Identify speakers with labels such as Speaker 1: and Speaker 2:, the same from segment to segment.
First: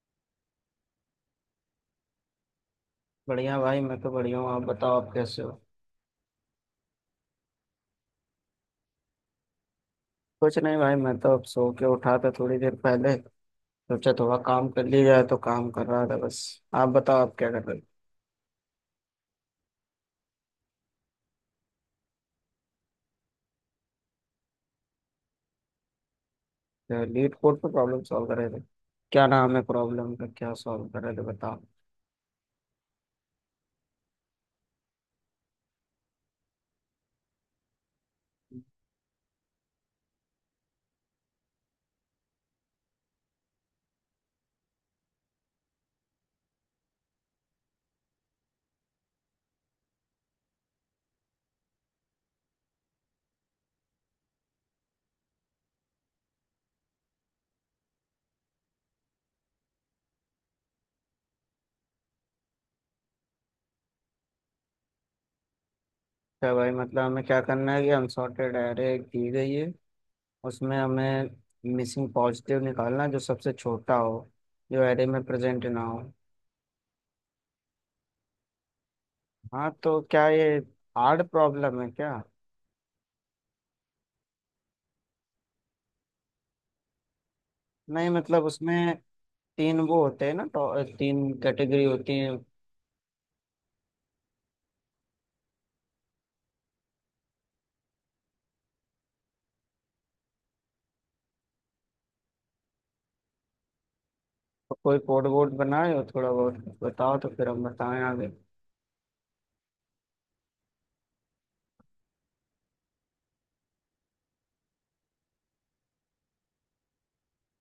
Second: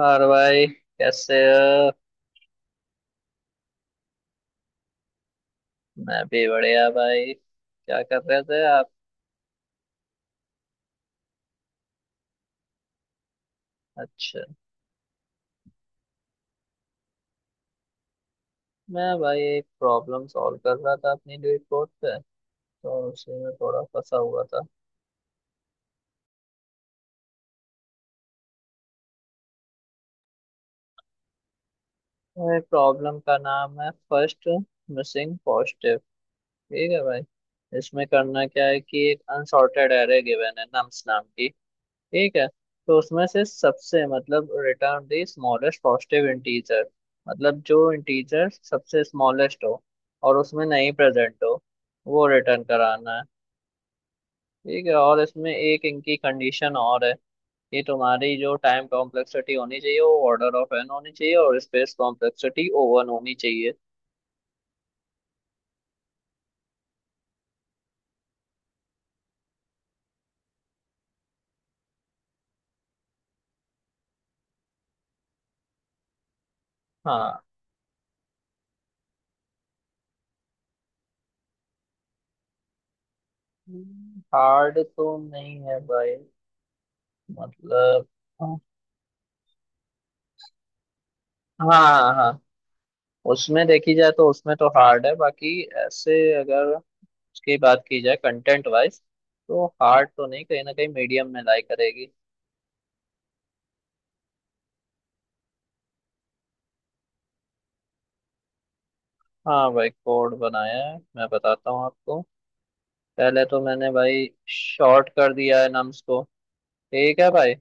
Speaker 1: और भाई। कैसे हो।
Speaker 2: बढ़िया भाई, मैं तो बढ़िया हूँ। आप बताओ, आप कैसे हो।
Speaker 1: मैं भी बढ़िया भाई, क्या कर रहे थे आप।
Speaker 2: कुछ नहीं भाई, मैं तो अब सो के उठा था थोड़ी देर पहले। सोचा थोड़ा
Speaker 1: अच्छा।
Speaker 2: काम कर लिया जाए, तो काम कर रहा था बस। आप बताओ, आप क्या कर रहे
Speaker 1: मैं भाई एक प्रॉब्लम सॉल्व कर रहा था अपनी रिपोर्ट पे, तो उसी में थोड़ा फंसा हुआ था।
Speaker 2: थे। लीड कोड पर प्रॉब्लम सॉल्व कर रहे थे? क्या नाम है प्रॉब्लम का, क्या सॉल्व कर रहे थे बताओ।
Speaker 1: भाई प्रॉब्लम का नाम है फर्स्ट मिसिंग पॉजिटिव। ठीक है भाई। इसमें करना क्या है कि एक अनसॉर्टेड एरे गिवन है नम्स नाम की। ठीक है। तो उसमें से सबसे मतलब return the smallest positive integer, मतलब जो इंटीजर सबसे स्मॉलेस्ट हो और उसमें नहीं प्रेजेंट हो, वो रिटर्न कराना है। ठीक है। और इसमें एक इनकी कंडीशन और है कि तुम्हारी जो टाइम कॉम्प्लेक्सिटी होनी चाहिए वो ऑर्डर ऑफ एन होनी चाहिए और स्पेस कॉम्प्लेक्सिटी ओ वन होनी चाहिए।
Speaker 2: क्या भाई, मतलब हमें क्या करना है कि अनसॉर्टेड एरे दी गई है, उसमें हमें मिसिंग पॉजिटिव निकालना है, जो सबसे छोटा हो, जो एरे में प्रेजेंट ना हो।
Speaker 1: हाँ।
Speaker 2: हाँ, तो क्या ये हार्ड प्रॉब्लम है क्या?
Speaker 1: हार्ड तो नहीं है भाई, मतलब।
Speaker 2: नहीं मतलब
Speaker 1: हाँ
Speaker 2: उसमें तीन वो होते हैं ना, तो तीन कैटेगरी
Speaker 1: हाँ।
Speaker 2: होती हैं।
Speaker 1: हाँ, उसमें देखी जाए तो उसमें तो हार्ड है, बाकी ऐसे। अगर उसकी बात की जाए कंटेंट वाइज तो हार्ड तो नहीं, कहीं ना कहीं मीडियम में लाई करेगी।
Speaker 2: तो कोई कोड वोड बनाए हो थोड़ा बहुत? बताओ तो फिर हम बताएं आगे।
Speaker 1: हाँ भाई, कोड बनाया है, मैं बताता हूँ आपको। पहले तो मैंने भाई शॉर्ट कर दिया है नम्स को। ठीक है भाई।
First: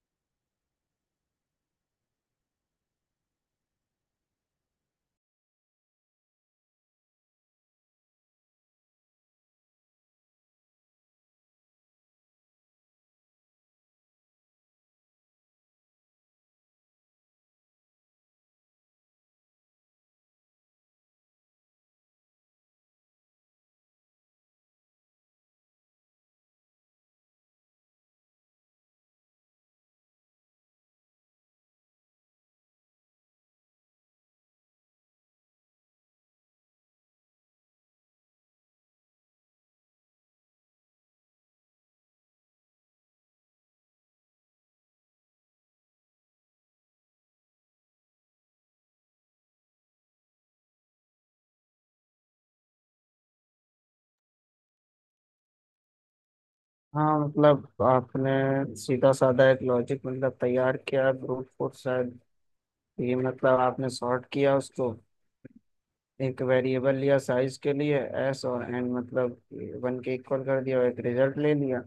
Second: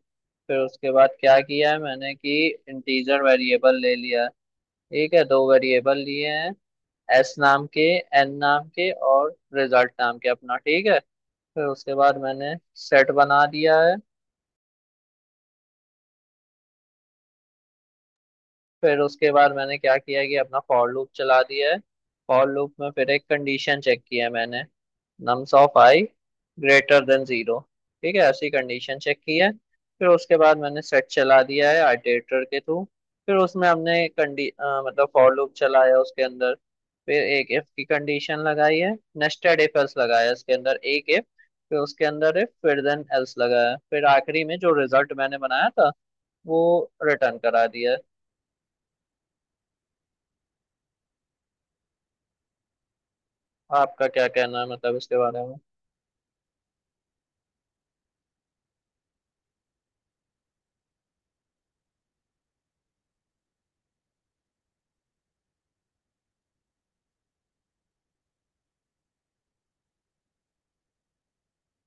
Speaker 1: फिर उसके बाद क्या किया है मैंने कि इंटीजर वेरिएबल ले लिया है। ठीक है, दो वेरिएबल लिए हैं, एस नाम के, एन नाम के और रिजल्ट नाम के अपना। ठीक है। फिर उसके बाद मैंने सेट बना दिया है। फिर उसके बाद मैंने क्या किया कि अपना फॉर लूप चला दिया है। फॉर लूप में फिर एक कंडीशन चेक किया है मैंने, nums of I greater than zero. ठीक है, ऐसी कंडीशन चेक की है। फिर उसके बाद मैंने सेट चला दिया है आइटरेटर के थ्रू। फिर उसमें हमने मतलब फॉर लूप चलाया उसके अंदर। फिर एक इफ की कंडीशन लगाई है, नेस्टेड इफ एल्स लगाया, इसके अंदर एक इफ, फिर उसके अंदर इफ फिर देन एल्स लगाया। फिर आखिरी में जो रिजल्ट मैंने बनाया था वो रिटर्न करा दिया है। आपका क्या कहना है मतलब इसके बारे में।
Speaker 2: हाँ मतलब आपने सीधा साधा एक लॉजिक मतलब तैयार किया, ब्रूट फोर्स शायद। ये मतलब आपने सॉर्ट किया उसको, एक वेरिएबल लिया साइज के लिए, एस और एन मतलब वन के इक्वल कर दिया, और एक रिजल्ट ले लिया।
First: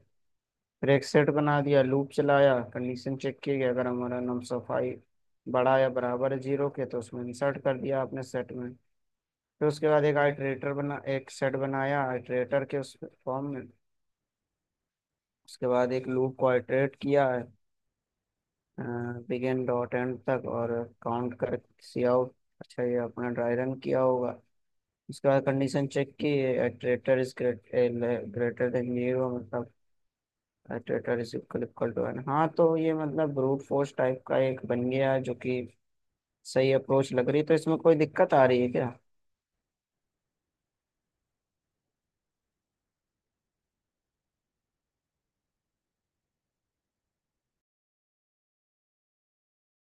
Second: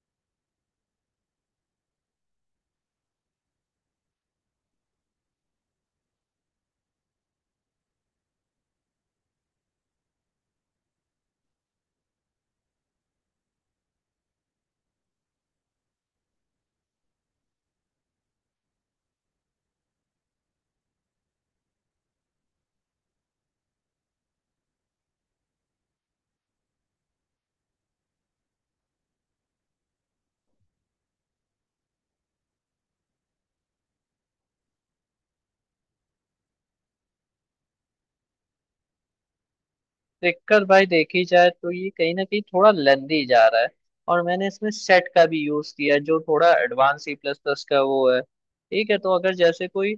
Speaker 2: फिर एक सेट बना दिया, लूप चलाया, कंडीशन चेक की कि अगर हमारा नम सफाई बड़ा या बराबर है जीरो के, तो उसमें इंसर्ट कर दिया आपने सेट में। फिर उसके बाद एक आइटरेटर बना, एक सेट बनाया आइटरेटर के उस फॉर्म में। उसके बाद एक लूप को आइटरेट किया है बिगिन डॉट एंड तक, और काउंट कर, सी आउट। अच्छा ये अपना ड्राई रन किया होगा। उसके बाद कंडीशन चेक की, iterator is greater than zero, मतलब iterator is equal equal to N. हाँ तो ये मतलब ब्रूट फोर्स टाइप का एक बन गया, जो कि सही अप्रोच लग रही है। तो इसमें कोई दिक्कत आ रही है क्या?
Speaker 1: दिक्कत भाई देखी जाए तो ये कहीं ना कहीं थोड़ा लेंदी जा रहा है। और मैंने इसमें सेट का भी यूज किया है, जो थोड़ा एडवांस सी प्लस प्लस का वो है। ठीक है, तो अगर जैसे कोई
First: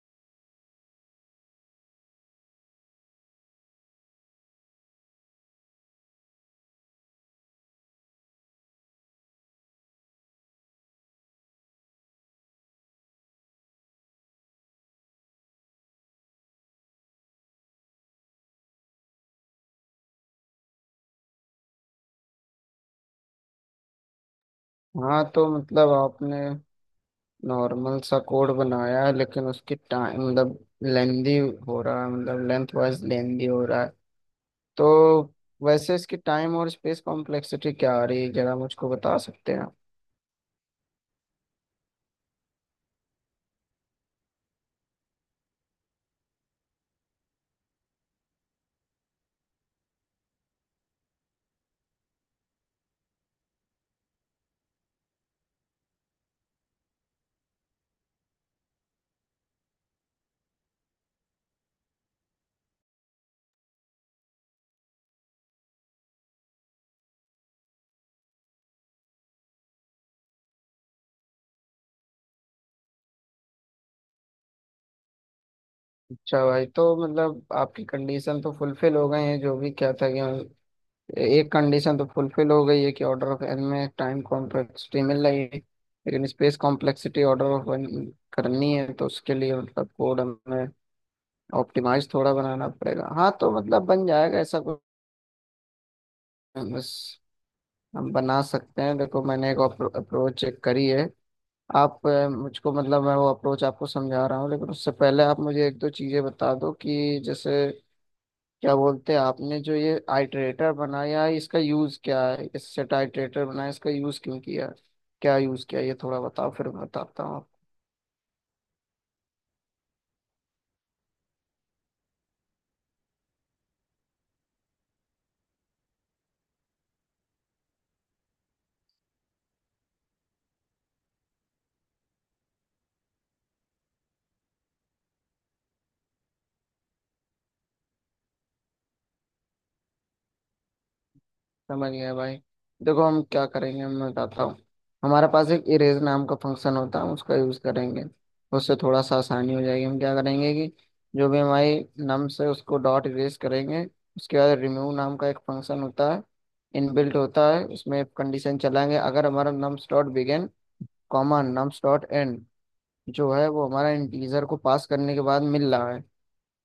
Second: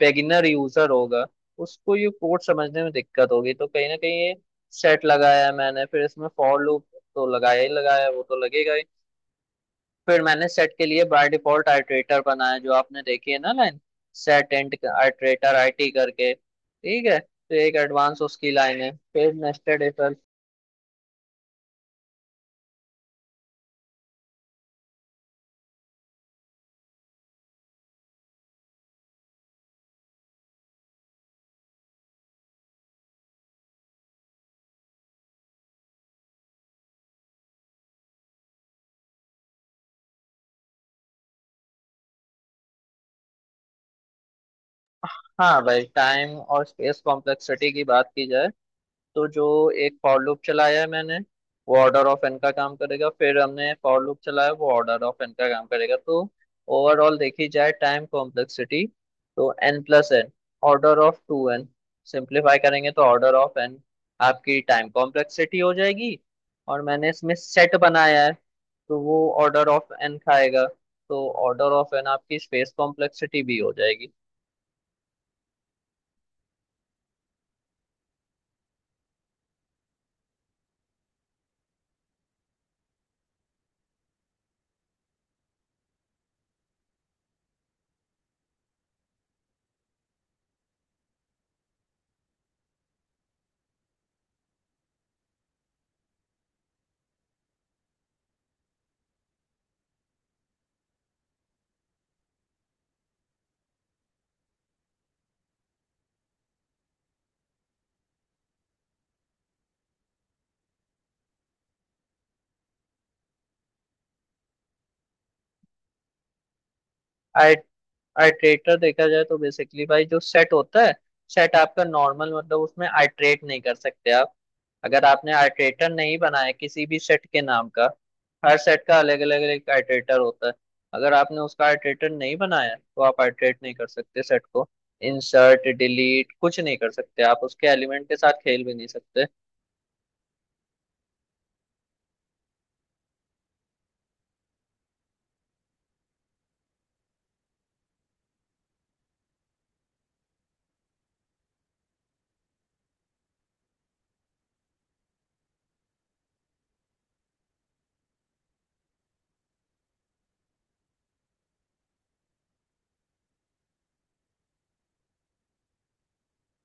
Speaker 1: बेगिनर यूजर होगा, उसको ये कोड समझने में दिक्कत होगी। तो कहीं ना कहीं ये सेट लगाया है मैंने, फिर इसमें फॉर लूप तो लगाया ही लगाया है, वो तो लगेगा ही। फिर मैंने सेट के लिए बाय डिफॉल्ट आइटरेटर बनाया जो आपने देखी है ना line, set end iterator IT करके। ठीक है, तो एक एडवांस उसकी लाइन है, फिर नेस्टेड इफ एल्स।
Speaker 2: हाँ तो मतलब आपने नॉर्मल सा कोड बनाया है, लेकिन उसकी टाइम मतलब लेंदी हो रहा है, मतलब लेंथ वाइज लेंदी हो रहा है। तो वैसे इसकी टाइम और स्पेस कॉम्प्लेक्सिटी क्या आ रही है, जरा मुझको बता सकते हैं आप?
Speaker 1: हाँ भाई, टाइम और स्पेस कॉम्प्लेक्सिटी की बात की जाए तो जो एक फॉर लूप चलाया है मैंने, वो ऑर्डर ऑफ एन का काम करेगा। फिर हमने फॉर लूप चलाया, वो ऑर्डर ऑफ एन का काम करेगा। तो ओवरऑल देखी जाए टाइम कॉम्प्लेक्सिटी, तो N plus N, order of two N, simplify करेंगे तो ऑर्डर ऑफ एन आपकी टाइम कॉम्प्लेक्सिटी हो जाएगी। और मैंने इसमें सेट बनाया है, तो वो ऑर्डर ऑफ एन खाएगा। तो ऑर्डर ऑफ एन आपकी स्पेस कॉम्प्लेक्सिटी भी हो जाएगी।
Speaker 2: अच्छा भाई, तो मतलब आपकी कंडीशन तो फुलफिल हो गई है। जो भी क्या था कि एक कंडीशन तो फुलफिल हो गई है कि ऑर्डर ऑफ एन में टाइम कॉम्प्लेक्सिटी मिल रही है, लेकिन space complexity order of N करनी है, तो उसके लिए मतलब कोड हमें ऑप्टिमाइज थोड़ा बनाना पड़ेगा। हाँ तो मतलब बन जाएगा ऐसा कुछ बस, हम बना सकते हैं। देखो मैंने एक अप्रोच चेक करी है। मुझको मतलब मैं वो अप्रोच आपको समझा रहा हूँ, लेकिन उससे पहले आप मुझे एक दो चीजें बता दो, कि जैसे क्या बोलते हैं, आपने जो ये आइटरेटर बनाया है, इसका यूज क्या है, इस सेट आइटरेटर बनाया इसका यूज क्यों किया, क्या यूज किया, ये थोड़ा बताओ फिर मैं बताता हूँ।
Speaker 1: आइट्रेटर देखा जाए तो बेसिकली भाई, जो सेट होता है, सेट आपका नॉर्मल, मतलब उसमें आइट्रेट नहीं कर सकते आप, अगर आपने आइट्रेटर नहीं बनाया किसी भी सेट के नाम का। हर सेट का अलग अलग एक आइट्रेटर होता है। अगर आपने उसका आइट्रेटर नहीं बनाया तो आप आइट्रेट नहीं कर सकते सेट को, इंसर्ट डिलीट कुछ नहीं कर सकते आप, उसके एलिमेंट के साथ खेल भी नहीं सकते।
Speaker 2: समझ गया भाई। देखो हम क्या करेंगे, मैं बताता हूँ। हमारे पास एक इरेज नाम का फंक्शन होता है, हम उसका यूज़ करेंगे। उससे थोड़ा सा आसानी हो जाएगी। हम क्या करेंगे कि जो भी हमारी नम्स है उसको डॉट इरेज करेंगे। उसके बाद रिमूव नाम का एक फंक्शन होता है, इनबिल्ट होता है, उसमें कंडीशन चलाएंगे, अगर हमारा nums dot begin comma nums dot end जो है वो हमारा इंटीजर को पास करने के बाद मिल रहा है,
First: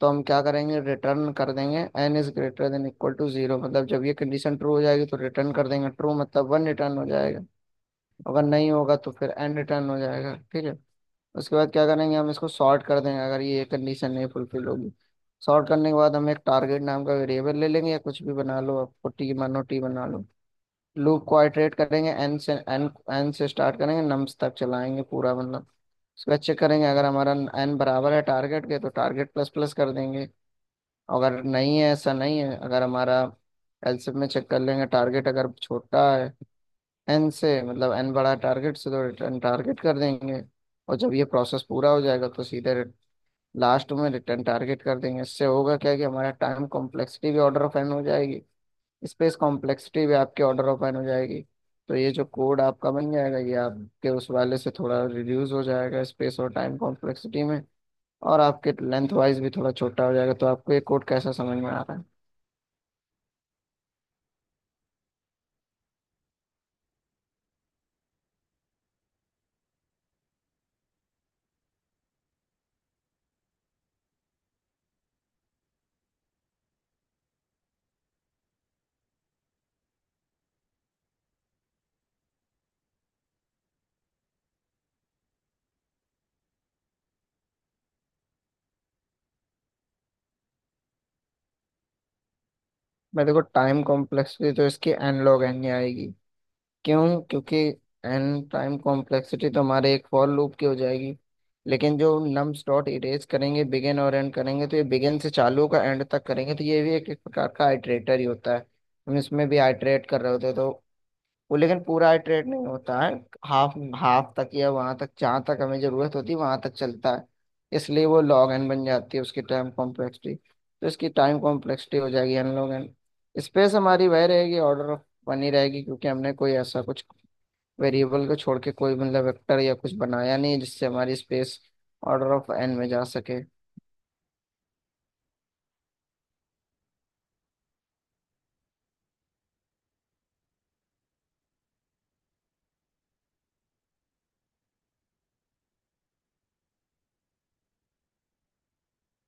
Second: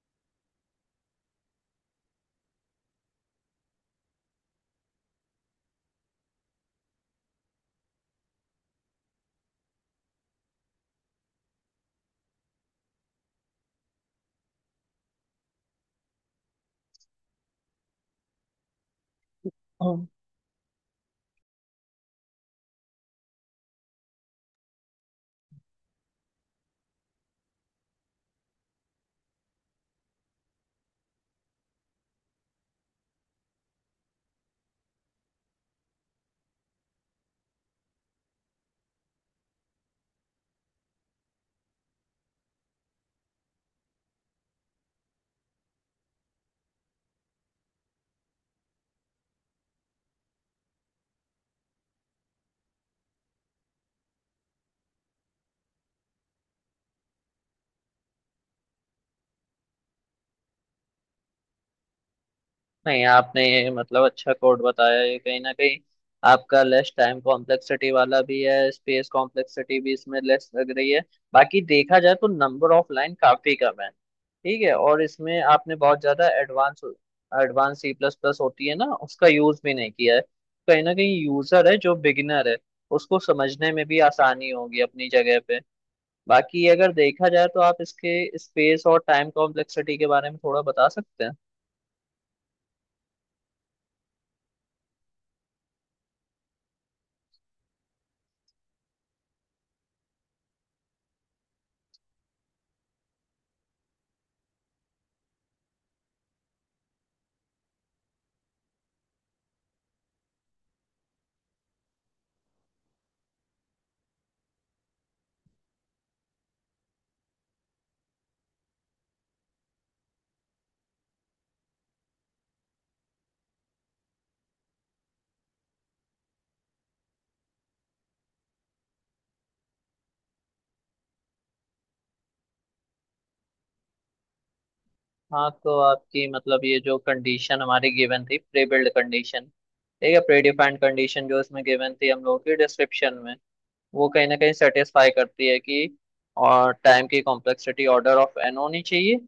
Speaker 2: तो हम क्या करेंगे, रिटर्न कर देंगे N is greater than equal to zero, मतलब जब ये कंडीशन ट्रू हो जाएगी तो रिटर्न कर देंगे ट्रू, मतलब वन रिटर्न हो जाएगा। अगर नहीं होगा तो फिर एन रिटर्न हो जाएगा, ठीक है। उसके बाद क्या करेंगे, हम इसको सॉर्ट कर देंगे अगर ये कंडीशन नहीं फुलफिल होगी। सॉर्ट करने के बाद हम एक टारगेट नाम का वेरिएबल ले लेंगे, या कुछ भी बना लो, आपको टी मानो टी बना लो। लूप को आइटरेट करेंगे एन से, एन एन से स्टार्ट करेंगे, नम्स तक चलाएंगे पूरा, मतलब उसके बाद चेक करेंगे अगर हमारा एन बराबर है टारगेट के, तो टारगेट प्लस प्लस कर देंगे। अगर नहीं है, ऐसा नहीं है, अगर हमारा एलसीएम में चेक कर लेंगे टारगेट, अगर छोटा है एन से, मतलब एन बड़ा है टारगेट से, तो रिटर्न टारगेट कर देंगे। और जब ये प्रोसेस पूरा हो जाएगा तो सीधे लास्ट में रिटर्न टारगेट कर देंगे। इससे होगा क्या कि हमारा टाइम कॉम्प्लेक्सिटी भी ऑर्डर ऑफ एन हो जाएगी, स्पेस कॉम्प्लेक्सिटी भी आपके ऑर्डर ऑफ एन हो जाएगी। तो ये जो कोड आपका बन जाएगा, ये आपके उस वाले से थोड़ा रिड्यूस हो जाएगा स्पेस और टाइम कॉम्प्लेक्सिटी में, और आपके लेंथ वाइज भी थोड़ा छोटा हो जाएगा। तो आपको ये कोड कैसा समझ में आ रहा है?
Speaker 1: नहीं, आपने ये मतलब अच्छा कोड बताया। ये कहीं ना कहीं आपका लेस टाइम कॉम्प्लेक्सिटी वाला भी है, स्पेस कॉम्प्लेक्सिटी भी इसमें लेस लग रही है। बाकी देखा जाए तो नंबर ऑफ लाइन काफी कम है। ठीक है, और इसमें आपने बहुत ज्यादा advance advance C plus plus होती है ना, उसका यूज भी नहीं किया है। कहीं ना कहीं यूजर है जो बिगिनर है, उसको समझने में भी आसानी होगी अपनी जगह पे। बाकी अगर देखा जाए तो आप इसके स्पेस और टाइम कॉम्प्लेक्सिटी के बारे में थोड़ा बता सकते हैं।
Speaker 2: मैं, देखो टाइम कॉम्प्लेक्सिटी तो इसकी एन log एन ही आएगी। क्यों, क्योंकि एन टाइम कॉम्प्लेक्सिटी तो हमारे एक फॉर लूप की हो जाएगी, लेकिन जो नम्स डॉट इरेज करेंगे बिगिन और एंड करेंगे, तो ये बिगिन से चालू का एंड तक करेंगे, तो ये भी एक प्रकार का आइटरेटर ही होता है। हम इसमें भी आइटरेट कर रहे होते हैं, तो वो, लेकिन पूरा इटरेट नहीं होता है, हाफ हाफ तक, या वहां तक जहां तक हमें जरूरत होती है वहां तक चलता है। इसलिए वो लॉग एन बन जाती है उसकी टाइम कॉम्प्लेक्सिटी, तो इसकी टाइम कॉम्प्लेक्सिटी हो जाएगी एन लॉग एन। स्पेस हमारी वह रहेगी, ऑर्डर ऑफ बनी रहेगी, क्योंकि हमने कोई ऐसा कुछ वेरिएबल को छोड़ के कोई मतलब वेक्टर या कुछ बनाया नहीं है जिससे हमारी स्पेस ऑर्डर ऑफ एन में जा सके।
Speaker 1: हाँ, तो आपकी मतलब ये जो कंडीशन हमारी गिवन थी प्री बिल्ड कंडीशन, ठीक है, प्री डिफाइंड कंडीशन जो इसमें गिवन थी हम लोगों की डिस्क्रिप्शन में, वो कहीं ना कहीं सेटिस्फाई करती है कि और टाइम की कॉम्प्लेक्सिटी ऑर्डर ऑफ एन होनी चाहिए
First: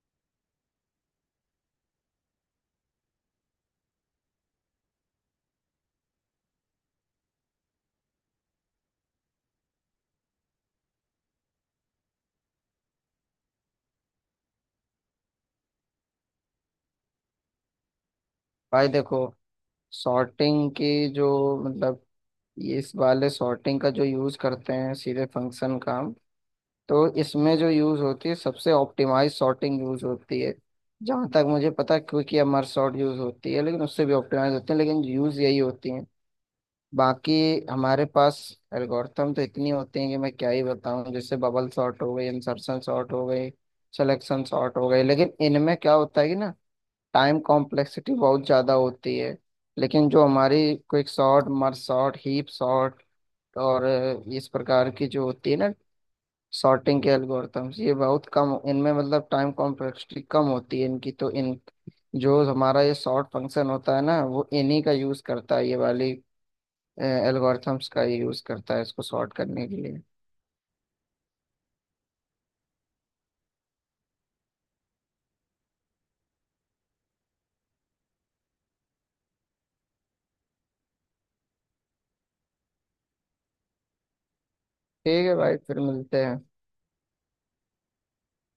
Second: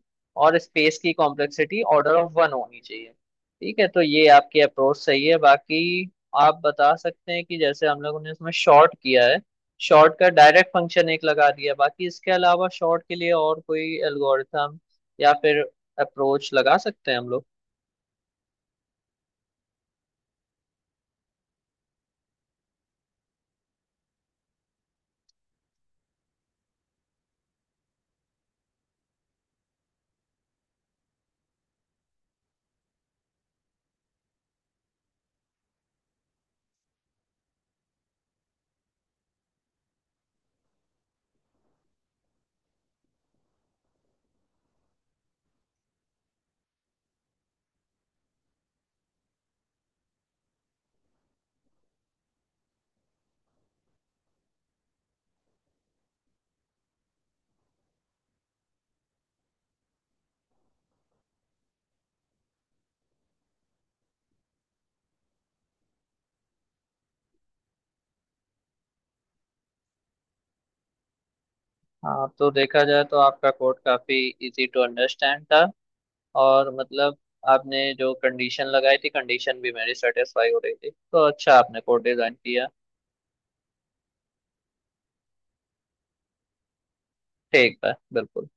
Speaker 1: और स्पेस की कॉम्प्लेक्सिटी ऑर्डर ऑफ वन होनी चाहिए। ठीक है, तो ये आपकी अप्रोच सही है। बाकी आप बता सकते हैं कि जैसे हम लोगों ने इसमें शॉर्ट किया है, शॉर्ट का डायरेक्ट फंक्शन एक लगा दिया, बाकी इसके अलावा शॉर्ट के लिए और कोई एल्गोरिथम या फिर अप्रोच लगा सकते हैं हम लोग।
Speaker 2: भाई देखो, सॉर्टिंग की जो मतलब, ये इस वाले सॉर्टिंग का जो यूज करते हैं सीधे फंक्शन का, तो इसमें जो यूज होती है सबसे ऑप्टिमाइज सॉर्टिंग यूज होती है। जहां तक मुझे पता है क्विक या मर्ज सॉर्ट यूज होती है, लेकिन उससे भी ऑप्टिमाइज होती है, लेकिन यूज यही होती है। बाकी हमारे पास एल्गोरिथम तो इतनी होती हैं कि मैं क्या ही बताऊं, जैसे बबल सॉर्ट हो गई, इंसर्शन सॉर्ट हो गई, सिलेक्शन सॉर्ट हो गई, लेकिन इनमें क्या होता है कि ना टाइम कॉम्प्लेक्सिटी बहुत ज्यादा होती है। लेकिन जो हमारी quick sort, merge sort, heap sort, और इस प्रकार की जो होती है ना सॉर्टिंग के एल्गोरिथम्स, ये बहुत कम, इनमें मतलब टाइम कॉम्प्लेक्सिटी कम होती है इनकी, तो इन, जो हमारा ये सॉर्ट फंक्शन होता है ना, वो इन्हीं का यूज करता है, ये वाली एल्गोरिथम्स का ये यूज करता है इसको सॉर्ट करने के लिए।
Speaker 1: हाँ, तो देखा जाए तो आपका कोड काफी इजी टू अंडरस्टैंड था। और मतलब आपने जो कंडीशन लगाई थी, कंडीशन भी मेरी सेटिस्फाई हो रही थी, तो अच्छा आपने कोड डिजाइन किया।
Speaker 2: ठीक है भाई, फिर मिलते हैं।
Speaker 1: ठीक है बिल्कुल।